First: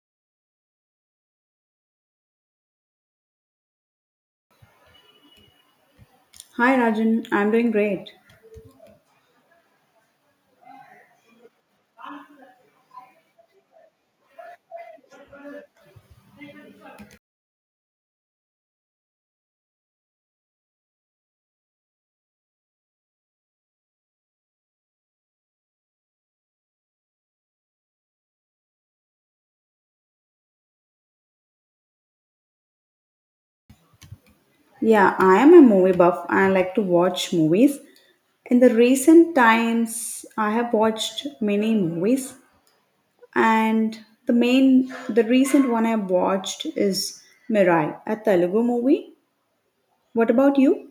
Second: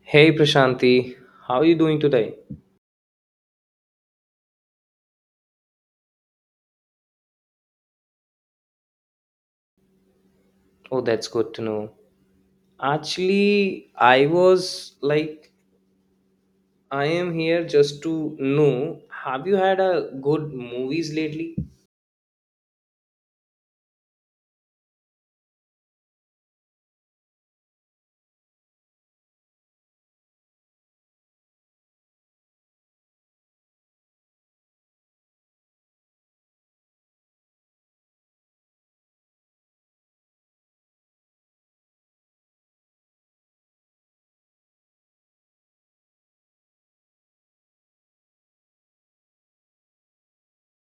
Hey Prashanti, how are you doing today? Hi Rajan, I'm doing great. Oh, that's good to know. Actually, I was like, I am here just to know. Have you had a good movies lately? Yeah, I am a movie buff. I like to watch movies. In the recent times, I have watched many movies, and the recent one I watched is Mirai, a Telugu movie. What about you?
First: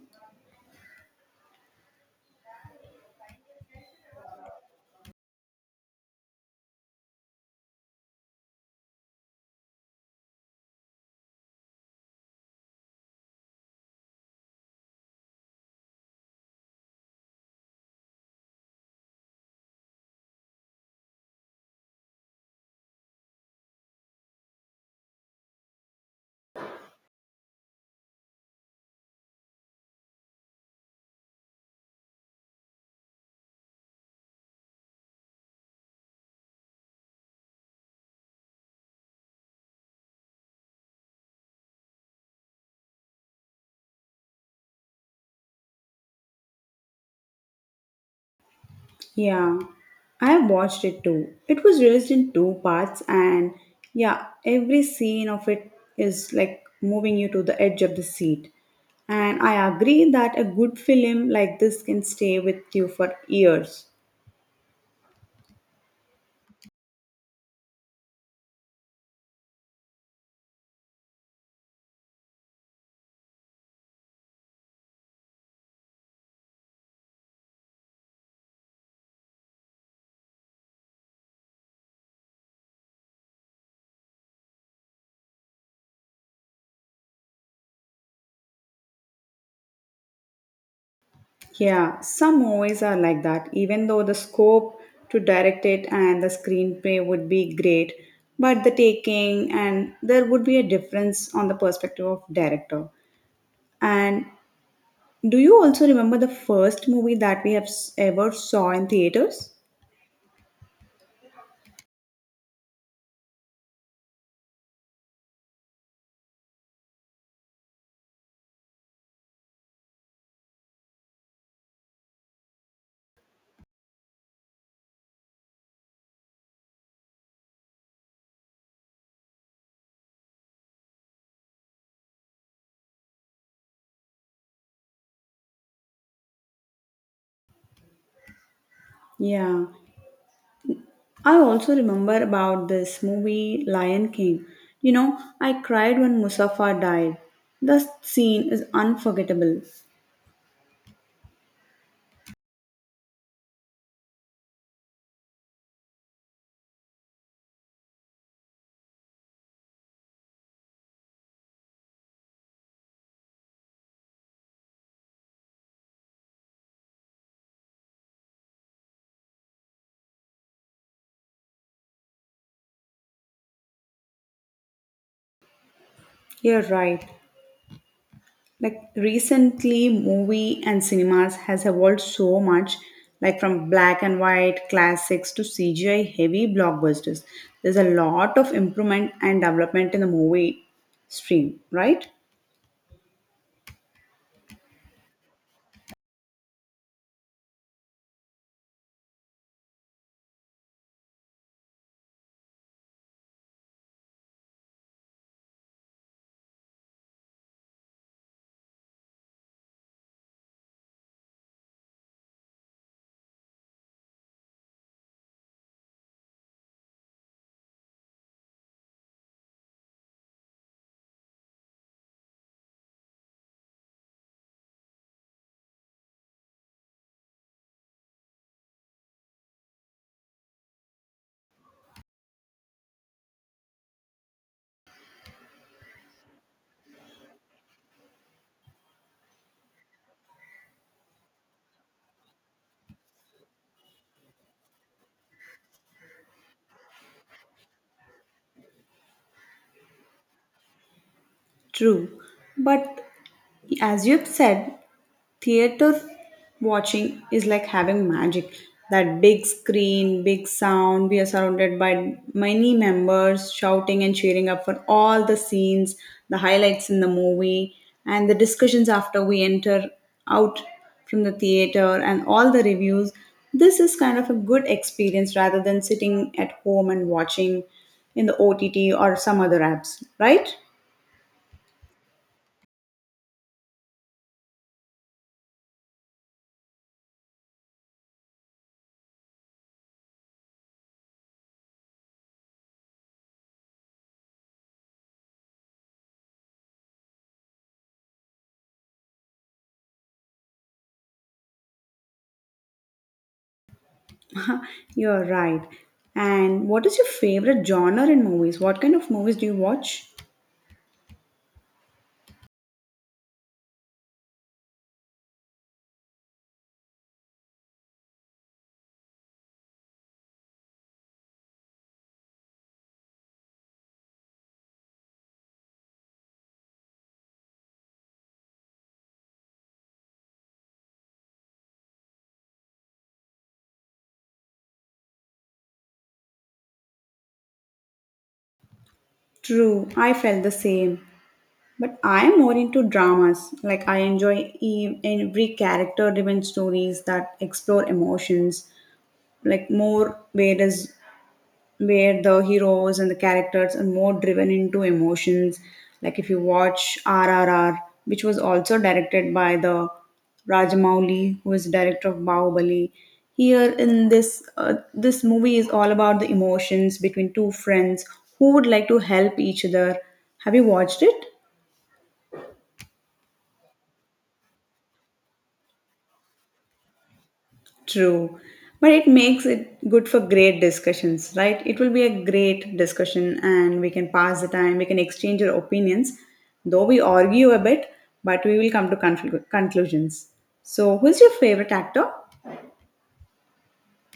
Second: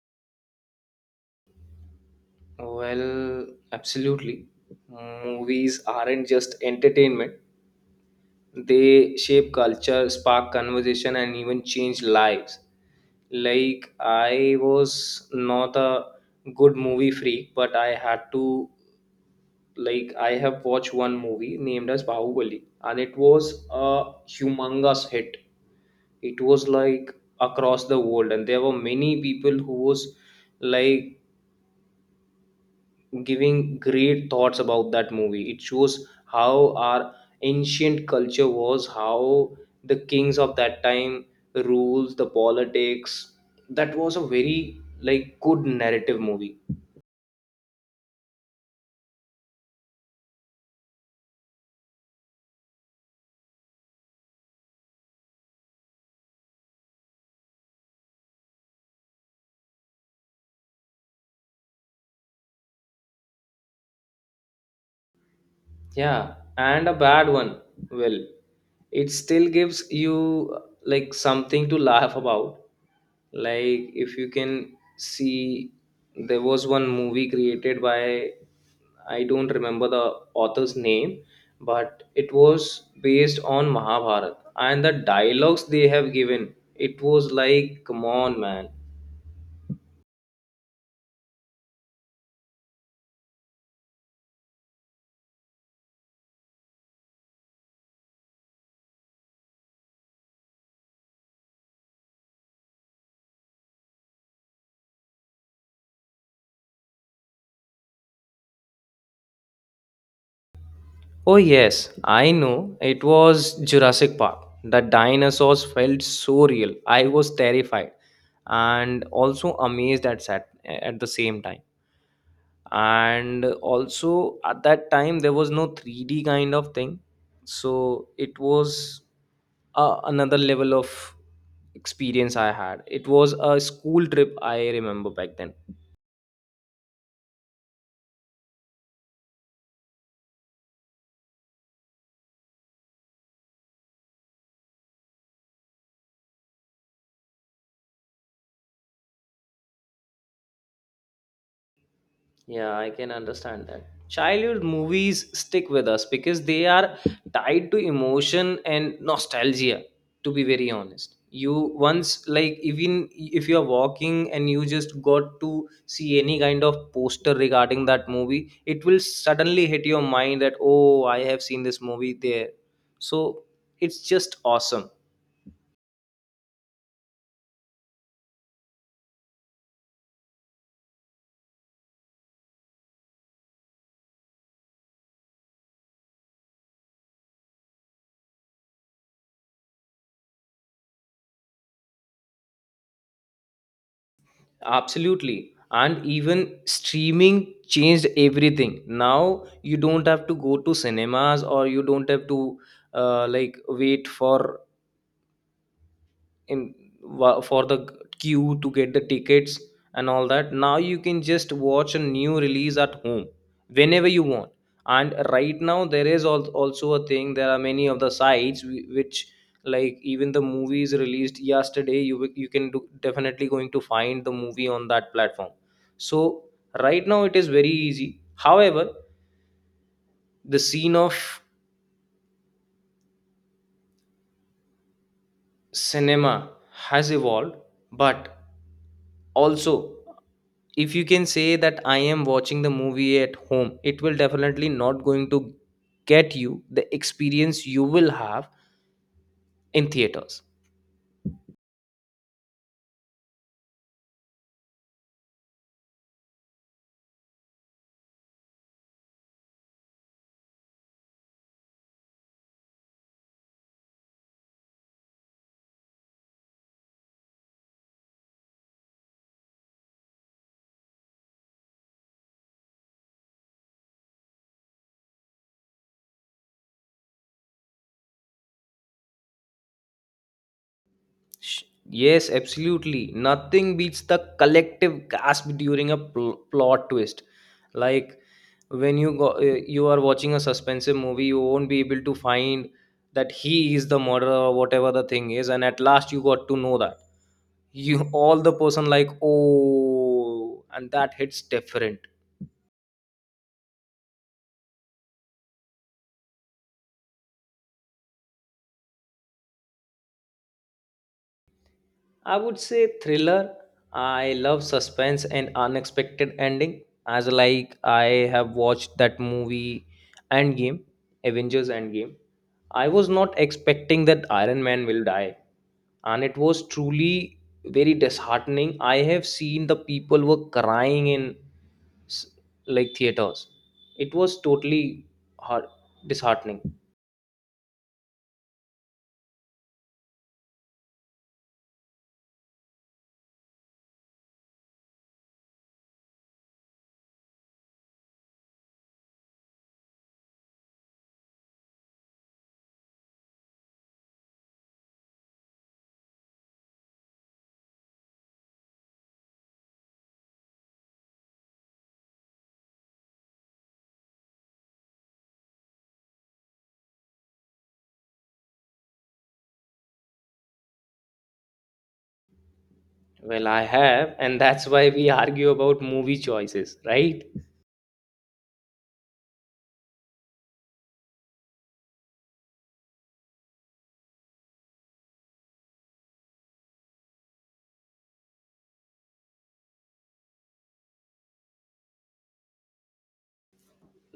Well, absolutely. Movies aren't just entertainment, they shape culture, spark conversation, and even change lives. Like, I was not a good movie freak, but I had to like I have watched one movie named as Bahubali, and it was a humongous hit. It was like across the world, and there were many people who was like giving great thoughts about that movie. It shows how our ancient culture was, how the kings of that time rules the politics. That was a very like good narrative movie. Yeah, I have watched it too. It was released in two parts, and yeah, every scene of it is like moving you to the edge of the seat. And I agree that a good film like this can stay with you for years. Yeah, and a bad one. Well, it still gives you like something to laugh about. Like if you can see, there was one movie created by I don't remember the author's name, but it was based on Mahabharata and the dialogues they have given. It was like, come on, man. Yeah, some movies are like that, even though the scope to direct it and the screenplay would be great, but the taking and there would be a difference on the perspective of director. And Do you also remember the first movie that we ever saw in theaters? Oh, yes, I know. It was Jurassic Park. The dinosaurs felt so real. I was terrified and also amazed at the same time. And also, at that time, there was no 3D kind of thing. So, it was another level of experience I had. It was a school trip, I remember back then. Yeah. I also remember about this movie Lion King. You know, I cried when Musafa died. The scene is unforgettable. Yeah, I can understand that. Childhood movies stick with us because they are tied to emotion and nostalgia, to be very honest. You once, like, even if you're walking and you just got to see any kind of poster regarding that movie, it will suddenly hit your mind that, oh, I have seen this movie there. So it's just awesome. You're right. Like recently movie and cinemas has evolved so much like from black and white classics to CGI heavy blockbusters. There's a lot of improvement and development in the movie stream, right? Absolutely. And even streaming changed everything. Now you don't have to go to cinemas or you don't have to like wait in for the queue to get the tickets and all that. Now you can just watch a new release at home whenever you want. And right now there is also a thing. There are many of the sites which, like, even the movies released yesterday, you can do, definitely going to find the movie on that platform. So right now it is very easy. However, the scene of cinema has evolved, but also, if you can say that I am watching the movie at home, it will definitely not going to get you the experience you will have in theaters. True, but as you've said, theater watching is like having magic. That big screen, big sound, we are surrounded by many members shouting and cheering up for all the scenes, the highlights in the movie, and the discussions after we enter out from the theater, and all the reviews. This is kind of a good experience rather than sitting at home and watching in the OTT or some other apps, right? Sh- yes, absolutely, nothing beats the collective gasp during a plot twist. Like, when you go, you are watching a suspensive movie, you won't be able to find that he is the murderer or whatever the thing is, and at last you got to know that you all the person, like, oh, and that hits different. You're right. And what is your favorite genre in movies? What kind of movies do you watch? I would say thriller. I love suspense and unexpected ending. As like I have watched that movie Endgame, Avengers Endgame. I was not expecting that Iron Man will die, and it was truly very disheartening. I have seen the people were crying in s- like theaters. It was totally heart- disheartening. True, I felt the same. But I am more into dramas. Like I enjoy every character-driven stories that explore emotions. Like more whereas where the heroes and the characters are more driven into emotions. Like if you watch RRR, which was also directed by the Rajamouli, who is director of Bahubali. Here in this movie is all about the emotions between two friends who would like to help each other. Have you watched it? Well, I have, and that's why we argue about movie choices, right? True. But it makes it good for great discussions, right? It will be a great discussion and we can pass the time, we can exchange our opinions, though we argue a bit, but we will come to conclusions. So, who's your favorite actor?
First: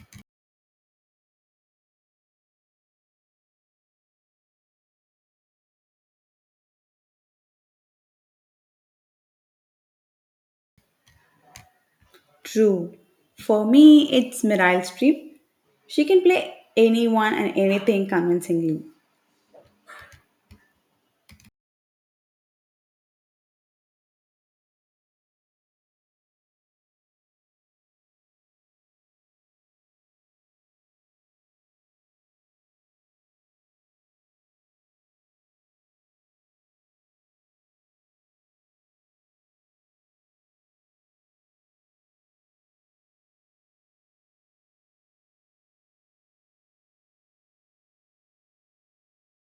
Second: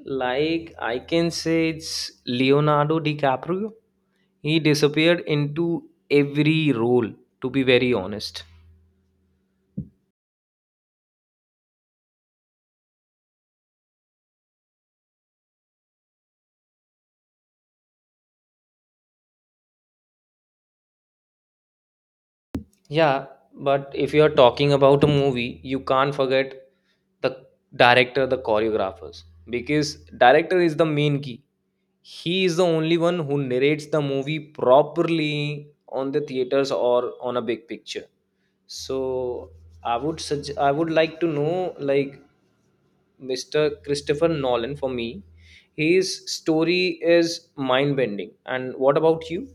Like, I can say it's Leonardo DiCaprio. He disappeared into every role, to be very honest. True. For me, it's Meryl Streep. She can play anyone and anything convincingly. Yeah, but if you're talking about a movie, you can't forget the director, the choreographers, because director is the main key. He is the only one who narrates the movie properly on the theaters or on a big picture. So I would suggest I would like to know, like, Mr. Christopher Nolan for me, his story is mind bending. And what about you?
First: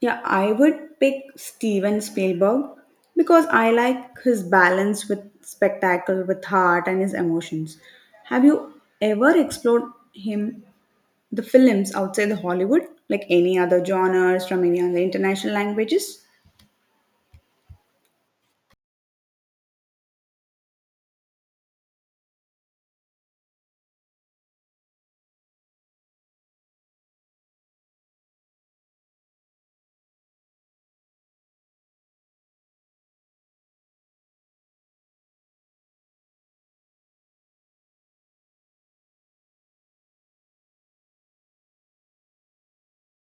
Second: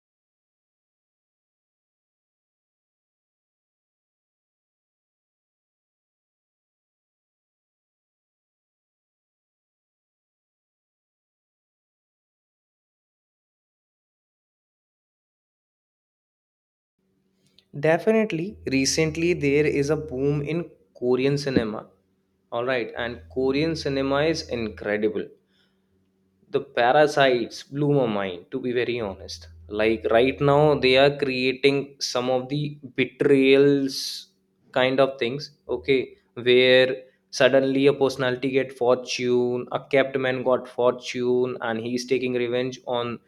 Yeah, I would pick Steven Spielberg because I like his balance with spectacle, with heart, and his emotions. Have you ever explored him, the films outside the Hollywood, like any other genres from any other international languages? Definitely, recently there is a boom in Korean cinema. All right, and Korean cinema is incredible. The parasites blew my mind, to be very honest. Like, right now they are creating some of the betrayals kind of things, okay, where suddenly a personality get fortune, a kept man got fortune, and he's taking revenge on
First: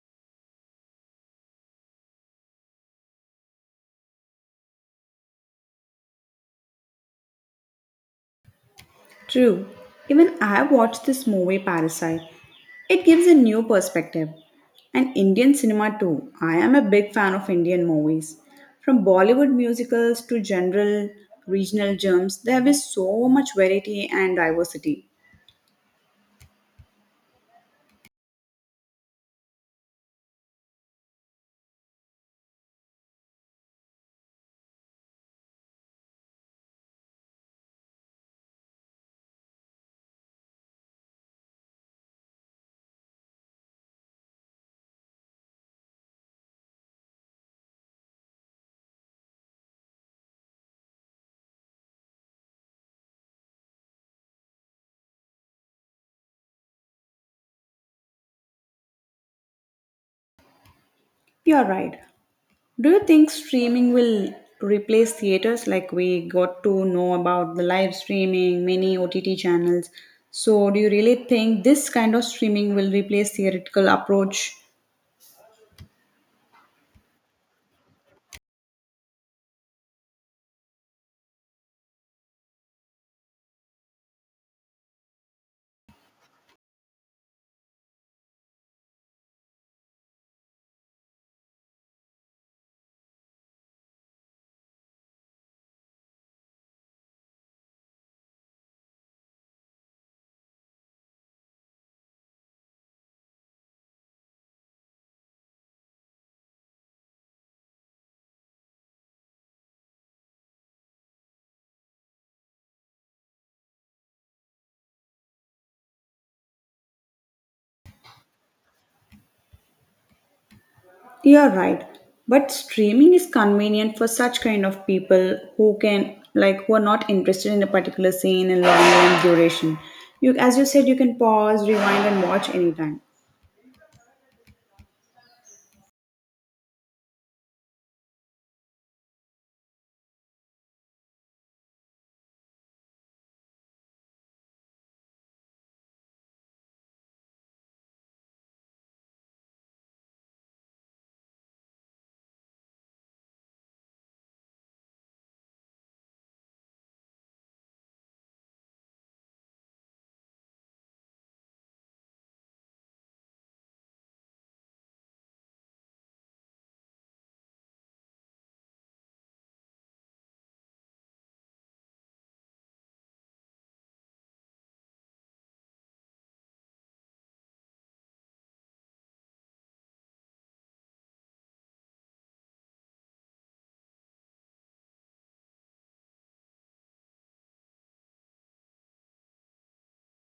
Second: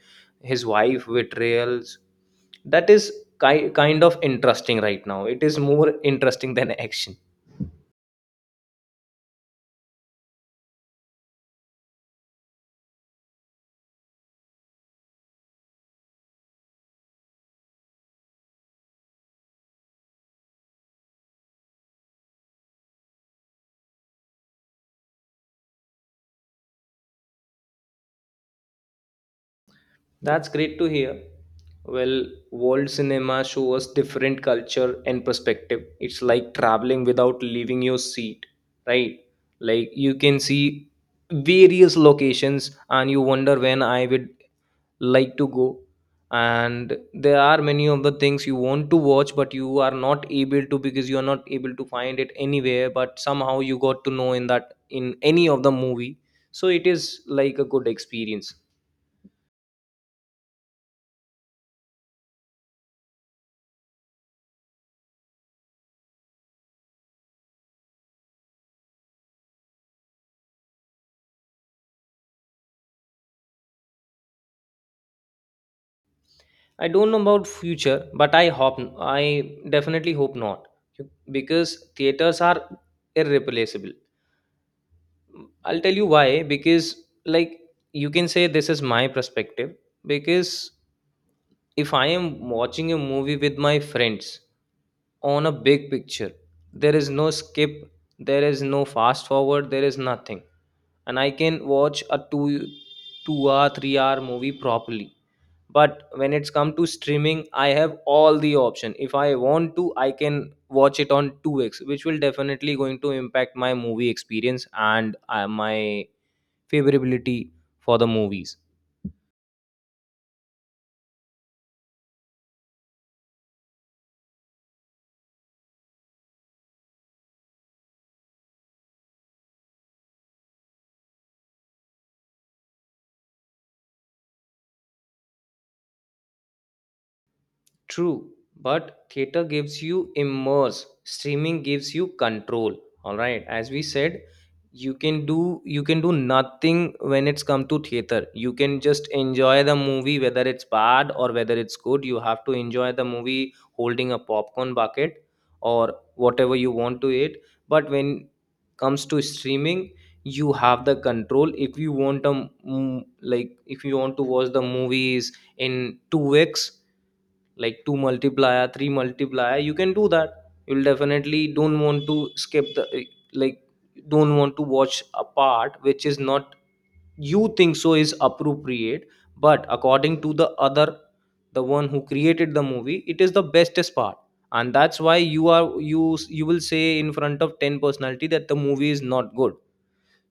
his wife betrayals. That is kind of interesting. Right now it is more interesting than action. True. Even I watched this movie Parasite. It gives a new perspective. And Indian cinema too. I am a big fan of Indian movies. From Bollywood musicals to general regional gems, there is so much variety and diversity. That's great to hear. Well, world cinema shows us different culture and perspective. It's like traveling without leaving your seat, right? Like, you can see various locations and you wonder when I would like to go. And there are many of the things you want to watch, but you are not able to because you are not able to find it anywhere. But somehow you got to know in that in any of the movie. So it is like a good experience. You're right. Do you think streaming will replace theaters like we got to know about the live streaming, many OTT channels? So, do you really think this kind of streaming will replace theatrical approach? I don't know about future, but I definitely hope not, because theaters are irreplaceable. I'll tell you why. Because, like, you can say this is my perspective. Because if I am watching a movie with my friends on a big picture. There is no skip, there is no fast forward, there is nothing. And I can watch a two hour, 3 hour movie properly. But when it's come to streaming, I have all the option. If I want to, I can watch it on 2x, which will definitely going to impact my movie experience and my favorability for the movies. You're right. But streaming is convenient for such kind of people who can like who are not interested in a particular scene and long term duration. You as you said you can pause, rewind and watch anytime. True, but theater gives you immerse, streaming gives you control. All right, as we said, you can do, you can do nothing when it's come to theater. You can just enjoy the movie whether it's bad or whether it's good. You have to enjoy the movie holding a popcorn bucket or whatever you want to eat. But when comes to streaming, you have the control. If you want a like, if you want to watch the movies in 2 weeks, like 2 multiplier 3 multiplier, you can do that. You'll definitely don't want to skip the, like, don't want to watch a part which is not you think so is appropriate, but according to the other, the one who created the movie, it is the bestest part. And that's why you are, you will say in front of 10 personality that the movie is not good.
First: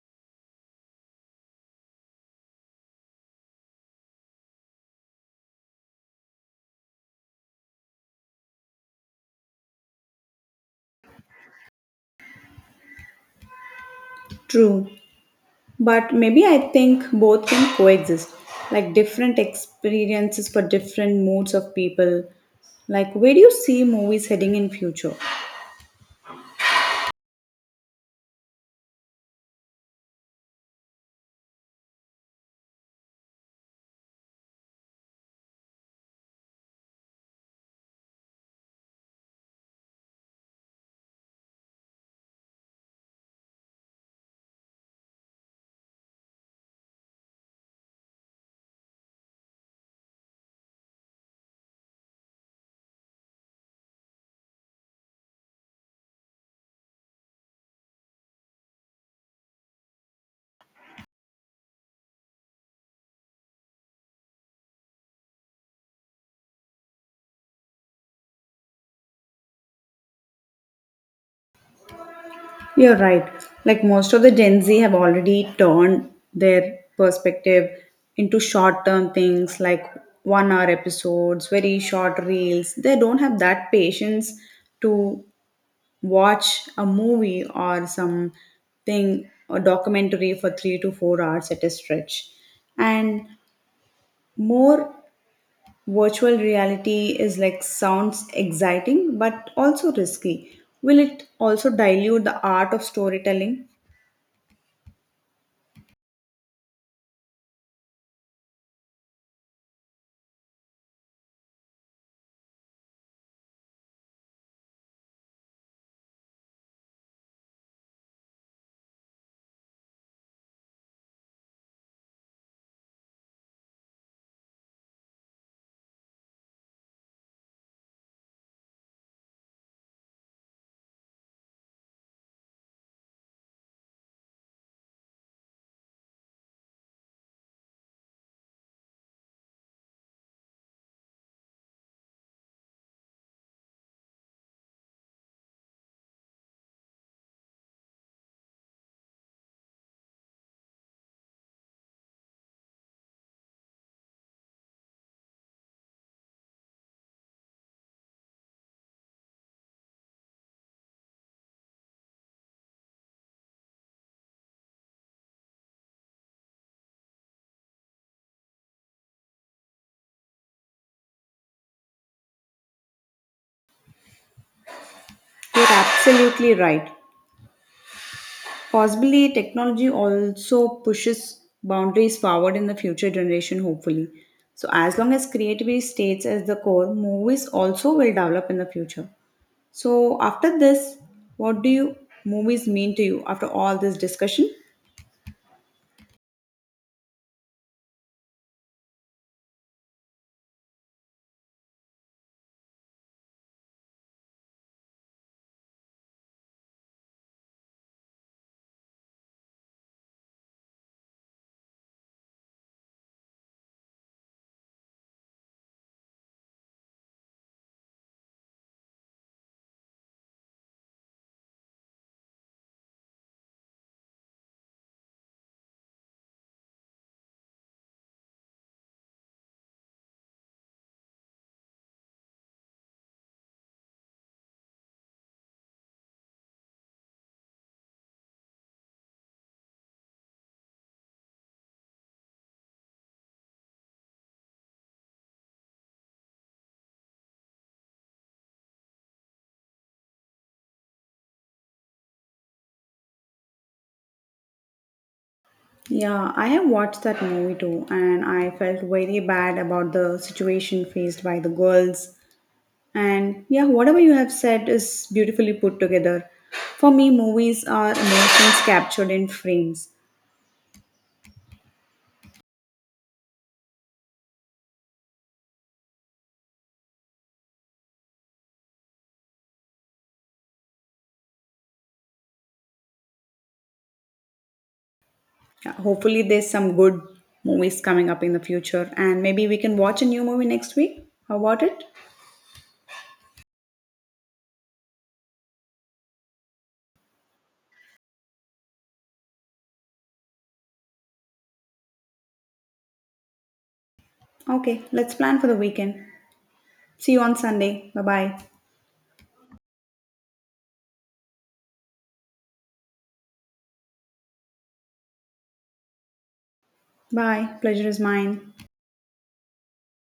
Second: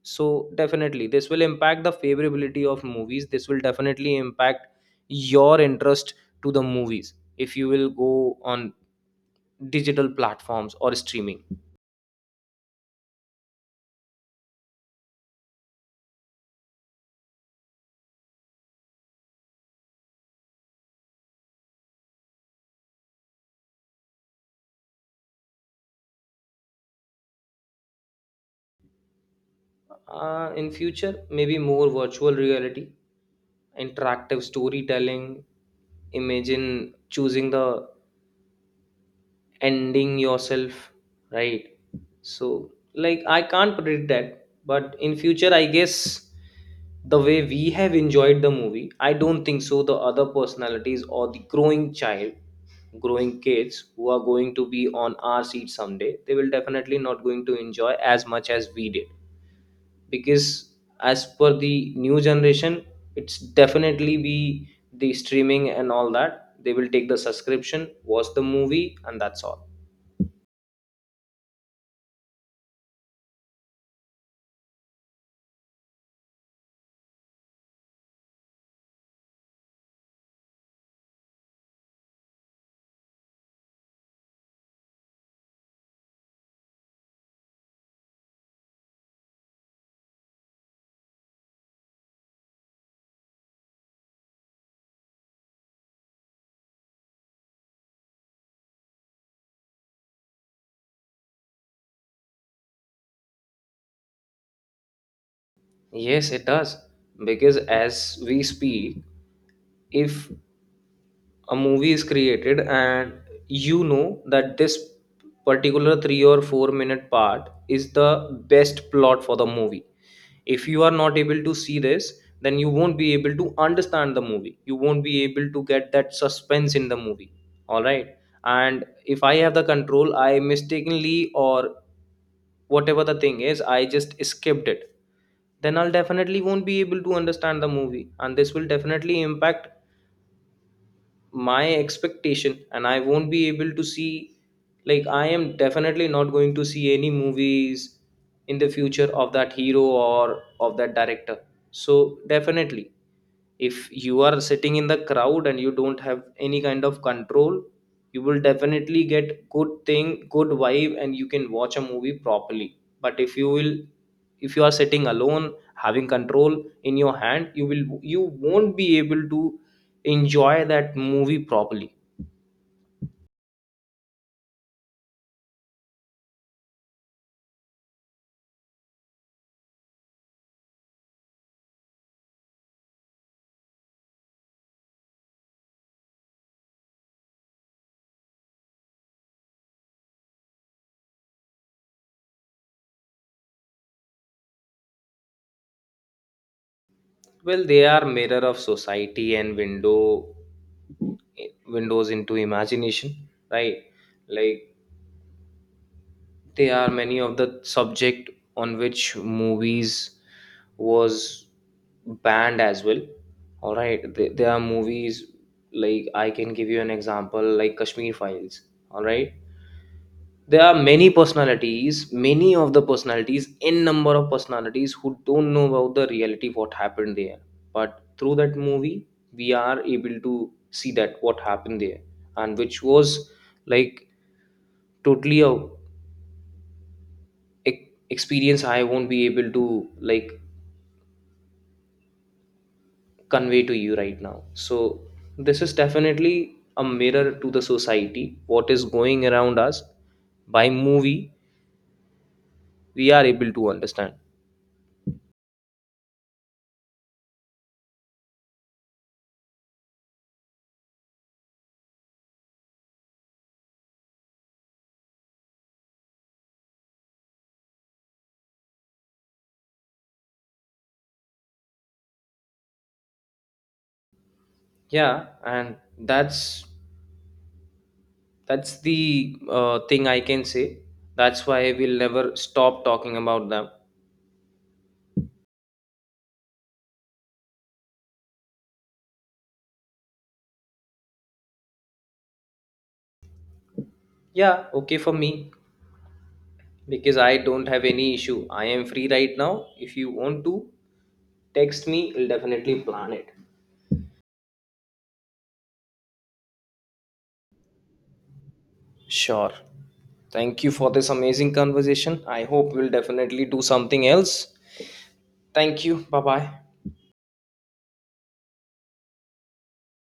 So definitely this will impact the favorability of movies. This will definitely impact your interest to the movies if you will go on digital platforms or streaming. True. But maybe I think both can coexist. Like different experiences for different moods of people. Like where do you see movies heading in future? In future maybe more virtual reality, interactive storytelling. Imagine choosing the ending yourself, right? So, like, I can't predict that, but in future I guess the way we have enjoyed the movie, I don't think so the other personalities or the growing child, growing kids who are going to be on our seat someday, they will definitely not going to enjoy as much as we did. Because as per the new generation, it's definitely be the streaming and all that. They will take the subscription, watch the movie, and that's all. You're right. Like most of the Gen Z have already turned their perspective into short term things like 1 hour episodes, very short reels. They don't have that patience to watch a movie or something, a documentary for 3 to 4 hours at a stretch. And more virtual reality is like sounds exciting but also risky. Will it also dilute the art of storytelling? Yes, it does. Because as we speak, if a movie is created and you know that this particular 3 or 4 minute part is the best plot for the movie, if you are not able to see this, then you won't be able to understand the movie. You won't be able to get that suspense in the movie. All right. And if I have the control, I mistakenly or whatever the thing is, I just skipped it, then I'll definitely won't be able to understand the movie, and this will definitely impact my expectation, and I won't be able to see, like, I am definitely not going to see any movies in the future of that hero or of that director. So definitely, if you are sitting in the crowd and you don't have any kind of control, you will definitely get good thing, good vibe, and you can watch a movie properly. But if you will, if you are sitting alone having control in your hand, you will, you won't be able to enjoy that movie properly. You're absolutely right. Possibly, technology also pushes boundaries forward in the future generation, hopefully. So, as long as creativity stays as the core, movies also will develop in the future. So, after this, what do you movies mean to you after all this discussion? Well, they are mirror of society and windows into imagination, right? Like, they are many of the subject on which movies was banned as well. All right, there are movies, like, I can give you an example like Kashmir Files. All right, there are many personalities, many of the personalities, n number of personalities who don't know about the reality what happened there. But through that movie, we are able to see that what happened there. And which was, like, totally a experience I won't be able to, like, convey to you right now. So this is definitely a mirror to the society what is going around us. By movie we are able to understand. Yeah, I have watched that movie too, and I felt very bad about the situation faced by the girls. And yeah, whatever you have said is beautifully put together. For me, movies are emotions captured in frames. Yeah. And that's that's the thing I can say. That's why we'll never stop talking about them. Yeah, hopefully, there's some good movies coming up in the future, and maybe we can watch a new movie next week. How about it? Yeah, okay, for me, because I don't have any issue, I am free right now. If you want to, text me, I'll definitely plan it. Okay, let's plan for the weekend. See you on Sunday. Bye bye. Sure. Thank you for this amazing conversation. I hope we'll definitely do something else. Thank you, bye bye. Bye. Pleasure is mine.